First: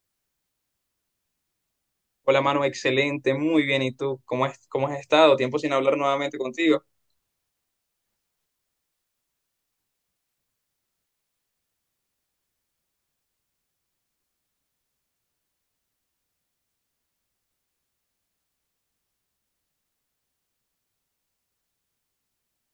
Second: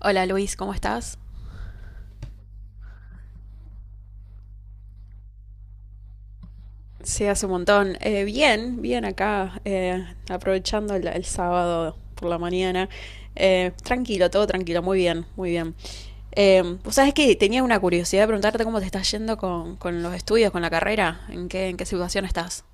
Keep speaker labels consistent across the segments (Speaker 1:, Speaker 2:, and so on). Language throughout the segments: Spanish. Speaker 1: Hola Luis, ¿cómo estás?
Speaker 2: Hola, mano, excelente, muy bien. ¿Y tú? ¿Cómo has estado? Tiempo sin hablar nuevamente contigo.
Speaker 1: Sí, hace un montón. Bien, bien acá, aprovechando el sábado por la mañana. Tranquilo, todo tranquilo, muy bien, muy bien. ¿Vos sabés que tenía una curiosidad de preguntarte cómo te está yendo con los estudios, con la carrera? En qué situación estás?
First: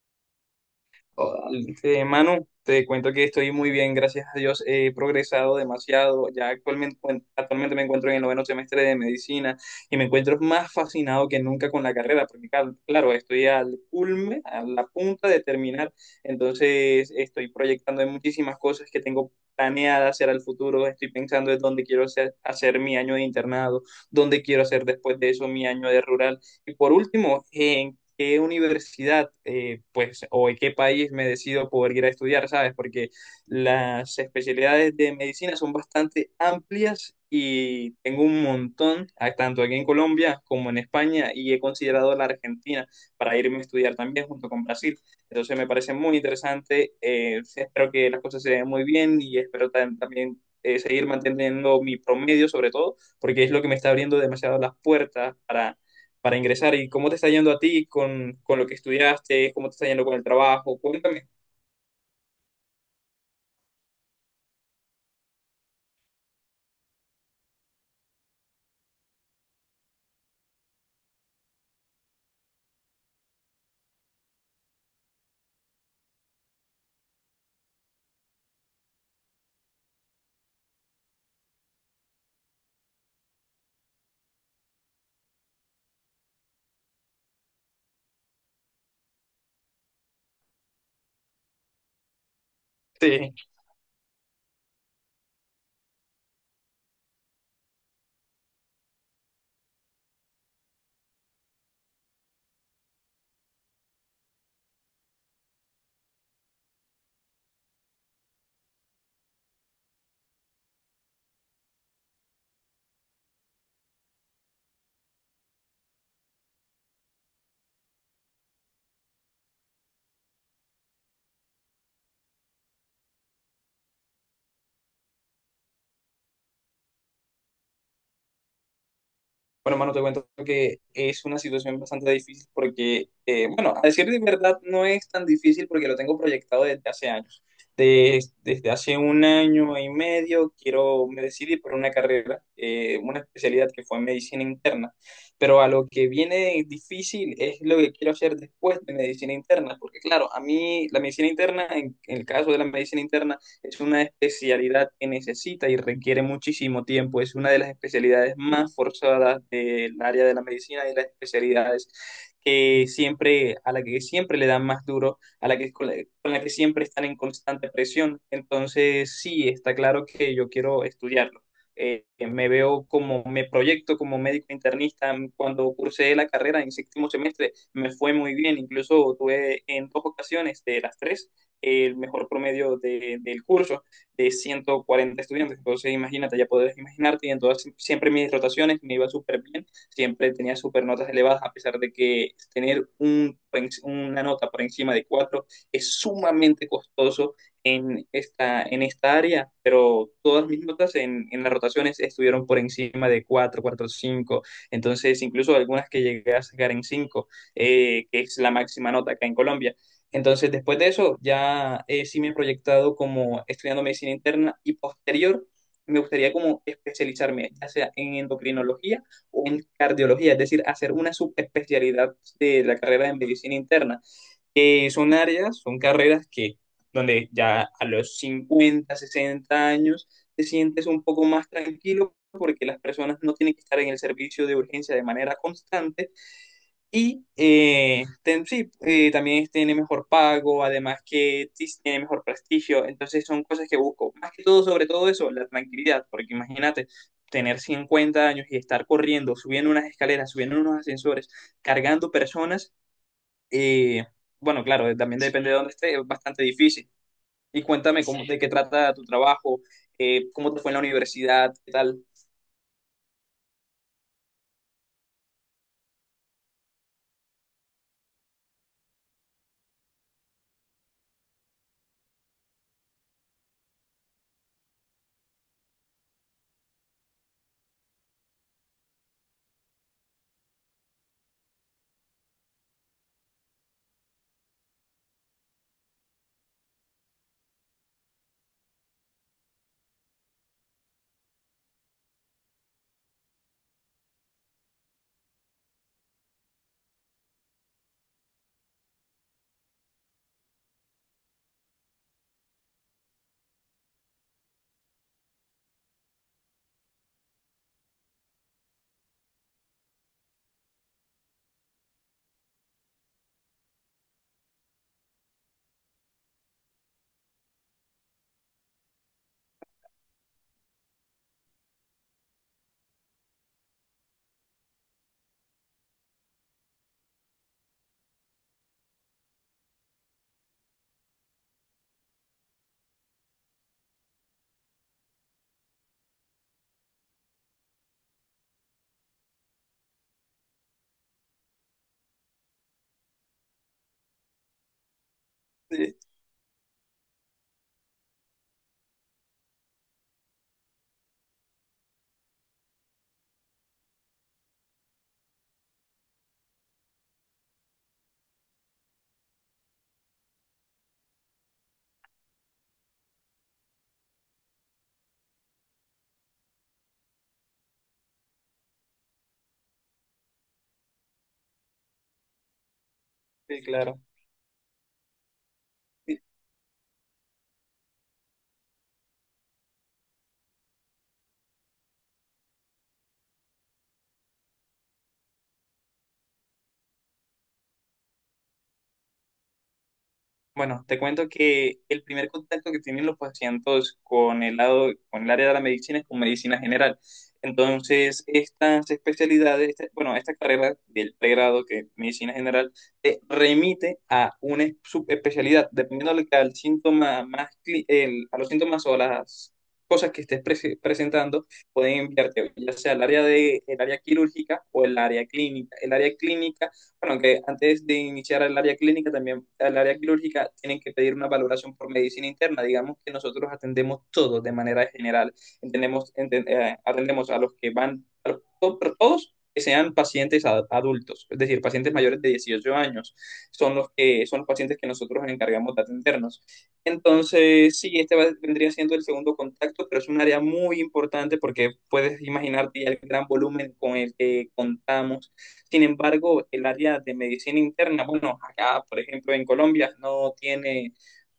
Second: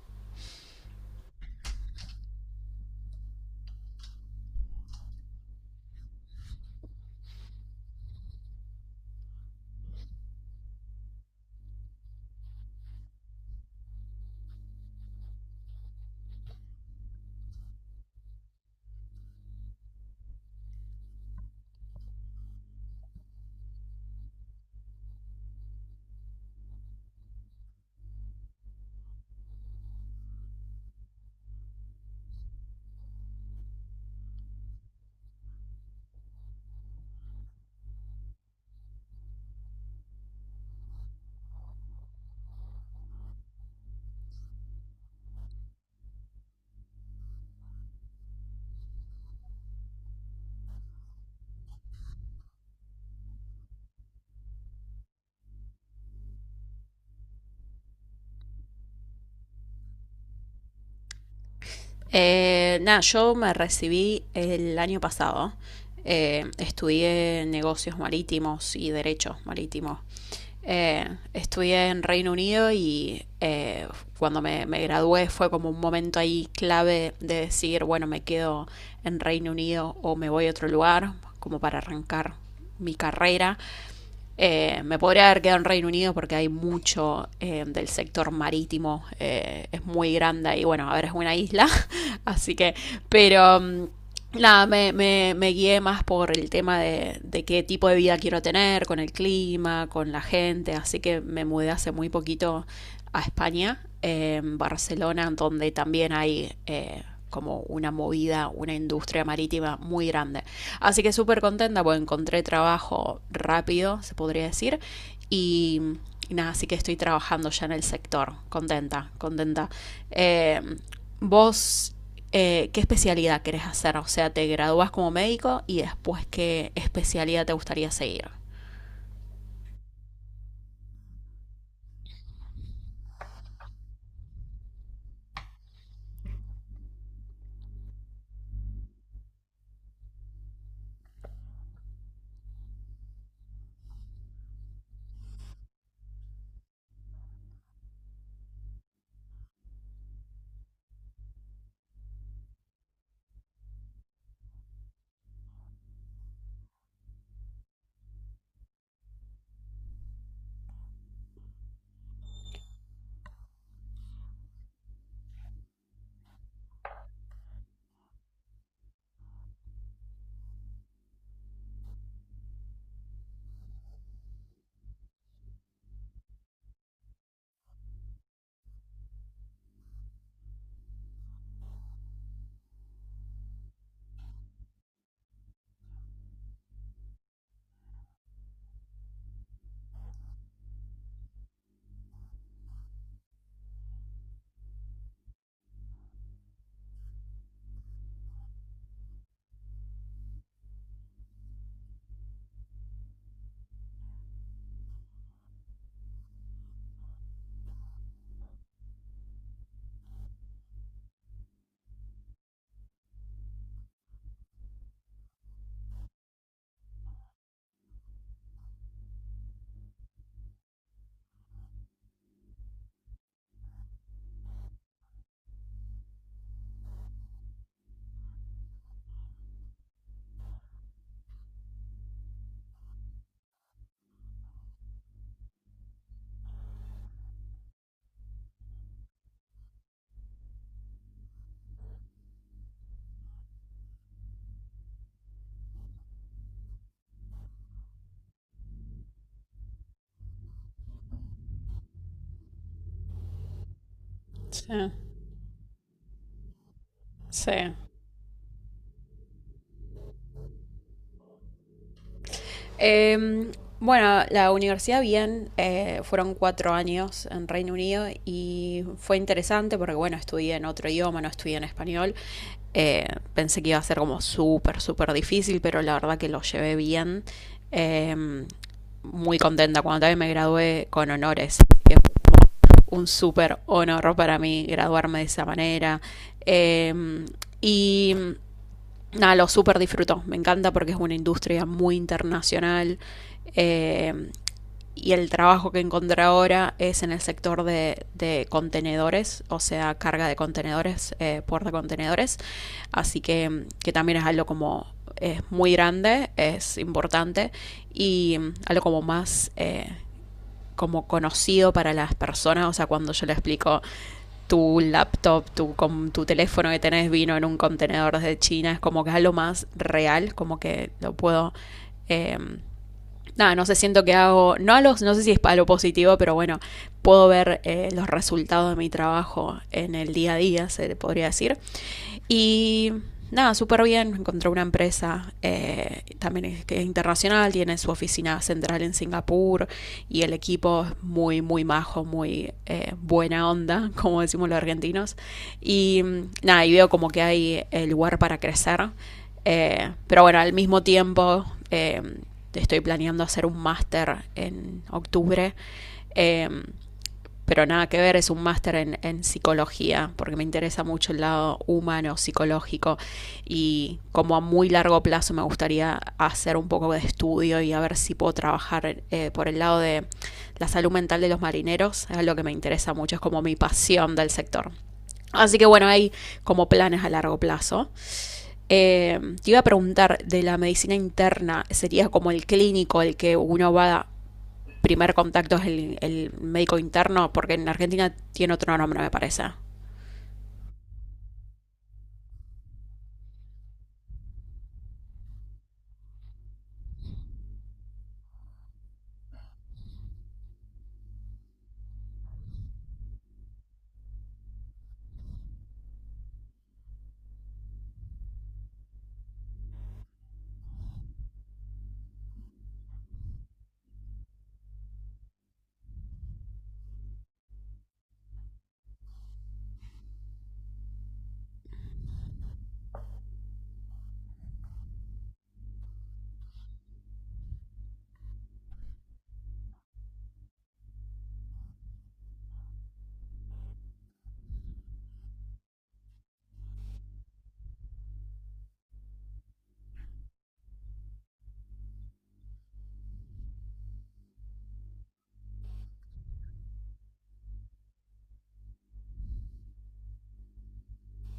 Speaker 2: Oh, Manu, te cuento que estoy muy bien, gracias a Dios. He progresado demasiado. Bueno, actualmente me encuentro en el noveno semestre de medicina y me encuentro más fascinado que nunca con la carrera, porque claro, estoy al culme, a la punta de terminar. Entonces, estoy proyectando en muchísimas cosas que tengo planeadas hacer al futuro. Estoy pensando en dónde quiero hacer mi año de internado, dónde quiero hacer después de eso mi año de rural. Y por último, en qué universidad, pues, o en qué país me decido poder ir a estudiar, ¿sabes? Porque las especialidades de medicina son bastante amplias y tengo un montón, ah, tanto aquí en Colombia como en España, y he considerado la Argentina para irme a estudiar también junto con Brasil. Entonces me parece muy interesante. Espero que las cosas se den muy bien y espero también, seguir manteniendo mi promedio sobre todo, porque es lo que me está abriendo demasiado las puertas para ingresar. ¿Y cómo te está yendo a ti con lo que estudiaste? ¿Cómo te está yendo con el trabajo? Cuéntame.
Speaker 1: Nada, yo me recibí el año pasado. Estudié negocios marítimos y derechos marítimos. Estudié en Reino Unido y cuando me gradué fue como un momento ahí clave de decir, bueno, me quedo en Reino Unido o me voy a otro lugar, como para arrancar mi carrera. Me podría haber quedado en Reino Unido porque hay mucho del sector marítimo, es muy grande y bueno, a ver, es una isla, así que,
Speaker 2: Sí.
Speaker 1: pero nada, guié más por el tema qué tipo de vida quiero tener, con el clima, con la gente, así que me mudé hace muy poquito a España, en Barcelona, donde también hay como una movida, una industria marítima muy grande. Así que súper contenta, pues encontré trabajo rápido, se podría decir. Y, y nada, así que estoy trabajando ya en el sector. Contenta, contenta. Eh, Vos, ¿qué especialidad querés hacer? O sea, ¿te graduás como médico y después qué especialidad te gustaría seguir?
Speaker 2: Bueno, mano, te cuento que es una situación bastante difícil porque, bueno, a decir de verdad, no es tan difícil porque lo tengo proyectado desde hace años. Desde hace un año y medio me decidí por una carrera, una especialidad que fue medicina interna. Pero a lo que viene difícil es lo que quiero hacer después de medicina interna, porque claro, a mí la medicina interna, en el caso de la medicina interna, es una especialidad que necesita y requiere muchísimo tiempo. Es una de las especialidades más forzadas del área de la medicina, y las especialidades que siempre, a la que siempre le dan más duro, a la que, con la que siempre están en constante presión. Entonces, sí, está claro que yo quiero estudiarlo. Me proyecto como médico internista. Cuando cursé la carrera en séptimo semestre, me fue muy bien. Incluso tuve en dos ocasiones de las tres el mejor promedio del curso de 140 estudiantes. Entonces, imagínate, ya podrás imaginarte, y en todas, siempre mis rotaciones me iba súper bien, siempre tenía súper notas elevadas, a pesar de que tener una nota por encima de 4 es sumamente costoso en esta área, pero todas mis notas en las rotaciones estuvieron por encima de 4,45, entonces incluso algunas que llegué a sacar en cinco, que es la máxima nota acá en Colombia. Entonces, después de eso, ya sí me he proyectado como estudiando medicina interna, y posterior me gustaría como especializarme, ya sea en endocrinología o en cardiología, es decir, hacer una subespecialidad de la carrera de medicina interna, que son áreas, son carreras que donde ya a los 50 60 años te sientes un poco más tranquilo porque las personas no tienen que estar en el servicio de urgencia de manera constante, y sí, también tiene mejor pago, además que sí sí tiene mejor prestigio. Entonces son cosas que busco. Más que todo, sobre todo eso, la tranquilidad. Porque imagínate, tener 50 años y estar corriendo, subiendo unas escaleras, subiendo unos ascensores, cargando personas. eh, bueno, claro,
Speaker 1: Sí,
Speaker 2: también depende de dónde esté, es bastante difícil. Y
Speaker 1: sí.
Speaker 2: cuéntame cómo, de qué trata tu trabajo, cómo te fue en la universidad, qué tal.
Speaker 1: Em, bueno, la universidad bien, fueron cuatro años en Reino Unido y fue interesante porque, bueno, estudié en otro idioma, no estudié en español. Eh, Pensé que iba a ser como súper, súper difícil, pero la verdad que lo llevé bien. Em, Muy contenta cuando también me gradué con honores, que fue un súper honor para mí graduarme de esa manera. Em, y nada, lo súper disfruto. Me encanta porque es una industria muy internacional. eh, y el trabajo que encontré ahora es en el sector de contenedores, o sea, carga de contenedores, puerta de contenedores. Así que también es algo como es muy grande, es importante y algo como más como conocido para las personas. O sea, cuando yo le explico tu laptop, tu, con tu teléfono que tenés vino en un contenedor desde China, es como que es lo más real, como que lo puedo em, nada, no sé, siento que hago, no, a los, no sé si es para lo positivo, pero bueno, puedo ver los resultados de mi trabajo en el día a día, se podría decir. Y nada, súper bien, encontré una empresa también es, que es internacional, tiene su oficina central en Singapur y el equipo es muy, muy majo, muy buena onda, como decimos los argentinos.
Speaker 2: Sí,
Speaker 1: Y nada, y veo como que hay el lugar para crecer pero bueno, al mismo tiempo eh, estoy planeando hacer un máster en octubre. eh, pero nada que ver, es un máster en psicología, porque me interesa mucho el lado humano, psicológico, y como a muy largo plazo me gustaría hacer un poco de estudio y a ver si puedo trabajar por el lado de la salud mental de los marineros, es lo que me interesa mucho, es como mi
Speaker 2: sí, claro.
Speaker 1: pasión del sector. Así que bueno, hay como planes a largo plazo. Te iba a preguntar de la medicina interna, ¿sería como el clínico el que uno va a primer contacto es el médico interno? Porque en Argentina tiene otro nombre, me parece.
Speaker 2: Bueno, te cuento que el primer contacto que tienen los pacientes con el lado, con el área de la medicina es con medicina general. Entonces, estas especialidades, bueno, esta carrera del pregrado que es medicina general te remite a una subespecialidad, dependiendo de lo que al síntoma más, a los síntomas o las cosas que estés presentando, pueden enviarte ya sea el área quirúrgica o el área clínica. Bueno, que antes de iniciar el área clínica, también el área quirúrgica, tienen que pedir una valoración por medicina interna. Digamos que nosotros atendemos todo de manera general. Atendemos a los que van, todos que sean pacientes adultos, es decir, pacientes mayores de 18 años, son los que son los pacientes que nosotros nos encargamos de atendernos. Entonces, sí, este vendría siendo el segundo contacto, pero es un área muy importante porque puedes imaginarte ya el gran volumen con el que contamos. Sin embargo, el área de medicina interna, bueno, acá, por ejemplo, en Colombia no tiene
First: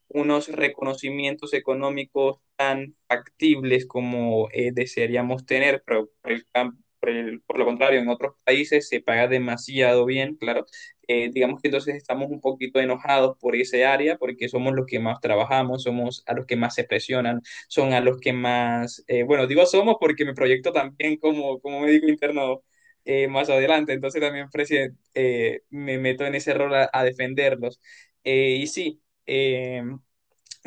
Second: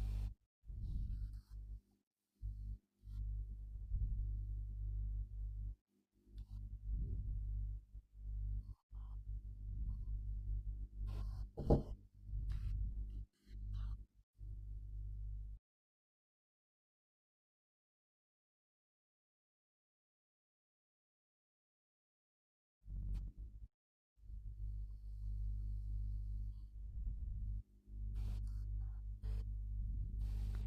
Speaker 2: unos reconocimientos económicos tan factibles como desearíamos tener, pero por, el cam- por el- por lo contrario, en otros países se paga demasiado bien, claro. Digamos que entonces estamos un poquito enojados por ese área porque somos los que más trabajamos, somos a los que más se presionan, son a los que más, bueno, digo somos porque me proyecto también como médico interno más adelante, entonces también me meto en ese rol a defenderlos. Y sí, Eh,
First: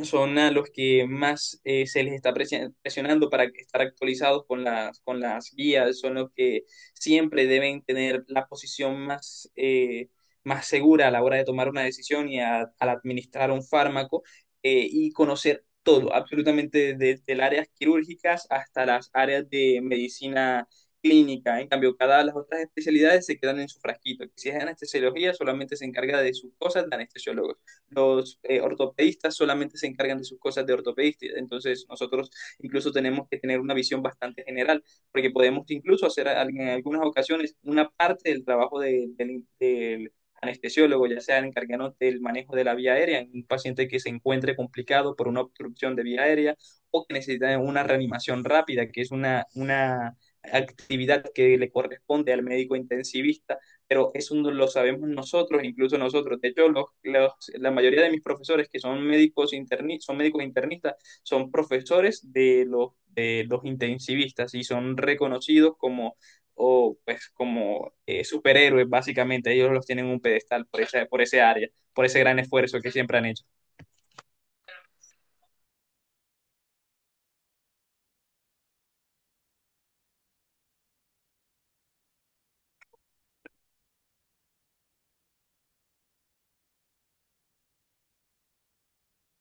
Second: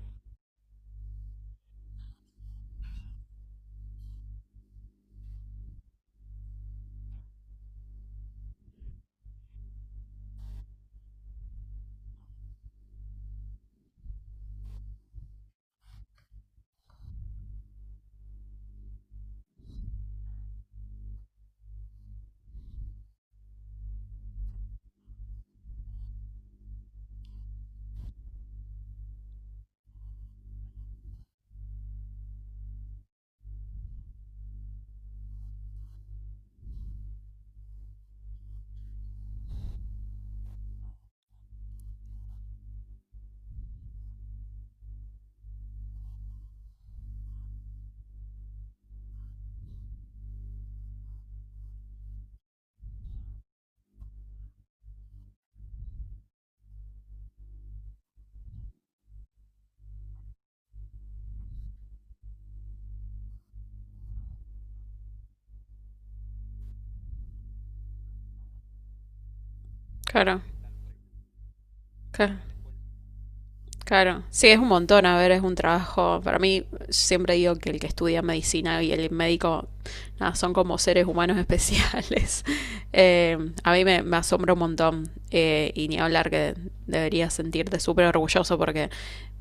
Speaker 2: son a los que más se les está presionando para estar actualizados con las, guías, son los que siempre deben tener la posición más segura a la hora de tomar una decisión y al administrar un fármaco, y conocer todo, absolutamente, desde las áreas quirúrgicas hasta las áreas de medicina clínica. En cambio, cada las otras especialidades se quedan en su frasquito. Si es anestesiología, solamente se encarga de sus cosas de anestesiólogos. Los ortopedistas solamente se encargan de sus cosas de ortopedista, entonces nosotros incluso tenemos que tener una visión bastante general, porque podemos incluso hacer en algunas ocasiones una parte del trabajo del de anestesiólogo, ya sea encargándonos del manejo de la vía aérea en un paciente que se encuentre complicado por una obstrucción de vía aérea, o que necesita una reanimación rápida, que es una actividad que le corresponde al médico intensivista, pero eso no lo sabemos nosotros, incluso nosotros. De hecho, la mayoría de mis profesores que son médicos, son médicos internistas, son profesores de los, intensivistas, y son reconocidos o, pues, como superhéroes, básicamente. Ellos los tienen en un
Speaker 1: Claro,
Speaker 2: pedestal por esa, por ese área, por ese
Speaker 1: claro,
Speaker 2: gran esfuerzo que siempre han hecho.
Speaker 1: claro. Sí, es un montón, a ver, es un trabajo. Para mí, siempre digo que el que estudia medicina y el médico nada, son como seres humanos especiales. Eh, a mí me asombra un montón, y ni hablar que deberías sentirte súper orgulloso porque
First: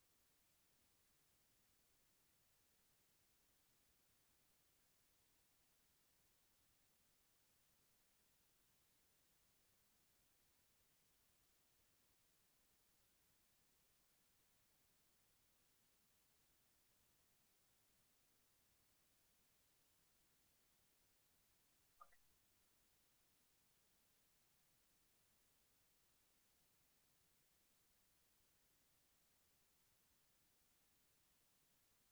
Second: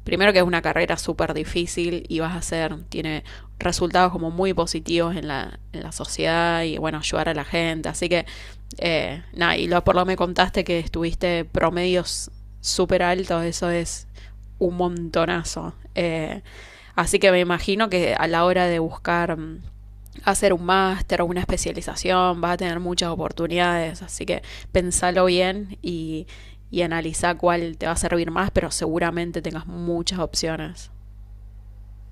Speaker 1: primero que es una carrera súper difícil y vas a hacer, tiene resultados como muy positivos en la sociedad y bueno, ayudar a la gente. Así que, nada, y lo, por lo que me contaste que estuviste promedios súper altos, eso es un montonazo. Así que me imagino que a la hora de buscar hacer un máster o una especialización, vas a tener muchas oportunidades, así que pensalo bien y analiza cuál te va a servir más, pero seguramente tengas muchas opciones.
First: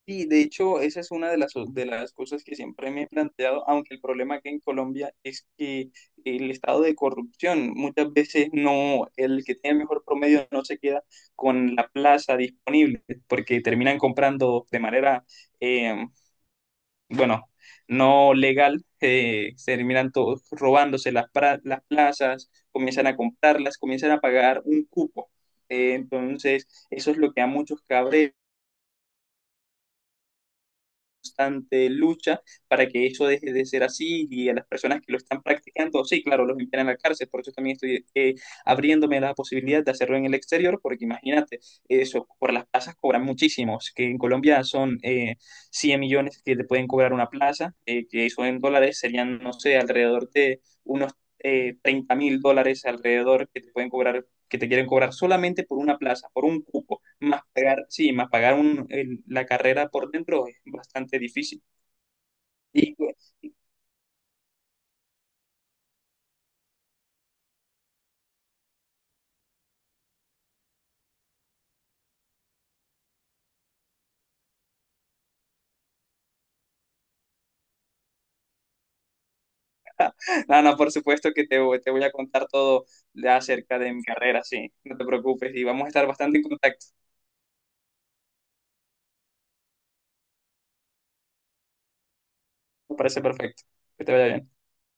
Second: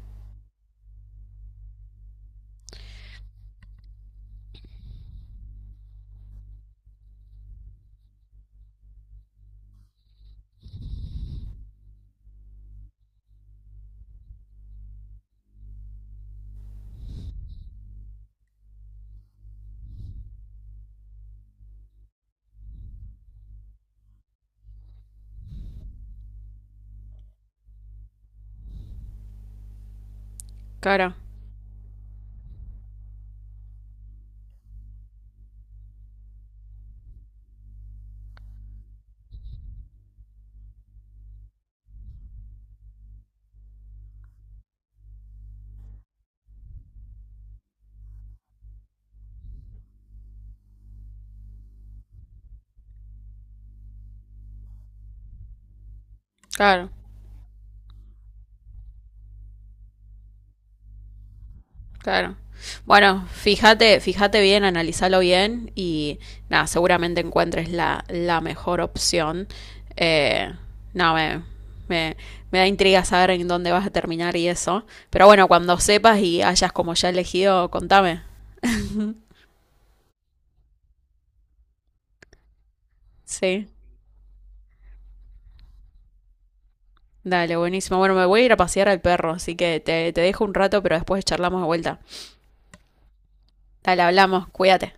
Speaker 2: Sí, de hecho, esa es una de las cosas que siempre me he planteado, aunque el problema aquí en Colombia es que el estado de corrupción, muchas veces no, el que tiene el mejor promedio no se queda con la plaza disponible, porque terminan comprando de manera, eh, bueno, no legal, se terminan todos robándose las plazas, comienzan a comprarlas, comienzan a pagar un cupo. Entonces, eso es lo que a muchos cabrea,
Speaker 1: Claro,
Speaker 2: constante lucha para que eso deje de ser así, y a las personas que lo están practicando, sí, claro, los envían a la cárcel, por eso también estoy abriéndome la posibilidad de hacerlo en el exterior, porque imagínate, eso, por las plazas cobran muchísimos, que en Colombia son 100 millones que te pueden cobrar una plaza, que eso en dólares serían, no sé, alrededor de unos 30 mil dólares alrededor que te pueden cobrar, que te quieren cobrar solamente por una plaza, por un
Speaker 1: claro,
Speaker 2: cupo, más pagar, sí, más pagar la carrera por dentro es bastante difícil.
Speaker 1: claro.
Speaker 2: Y
Speaker 1: Bueno,
Speaker 2: pues,
Speaker 1: fíjate, fíjate bien, analizalo bien y nada, seguramente encuentres la mejor opción. Eh, no, me, me da intriga saber en dónde vas a terminar y eso. Pero bueno, cuando sepas y hayas como ya elegido, contame.
Speaker 2: no, no, por supuesto que te voy a contar todo
Speaker 1: Sí.
Speaker 2: acerca de mi carrera, sí, no te preocupes, y vamos a estar bastante en contacto.
Speaker 1: Dale, buenísimo. Bueno, me voy a ir a pasear al perro, así que te dejo un rato, pero después charlamos de vuelta.
Speaker 2: Me parece perfecto.
Speaker 1: Dale,
Speaker 2: Que te vaya
Speaker 1: hablamos,
Speaker 2: bien.
Speaker 1: cuídate.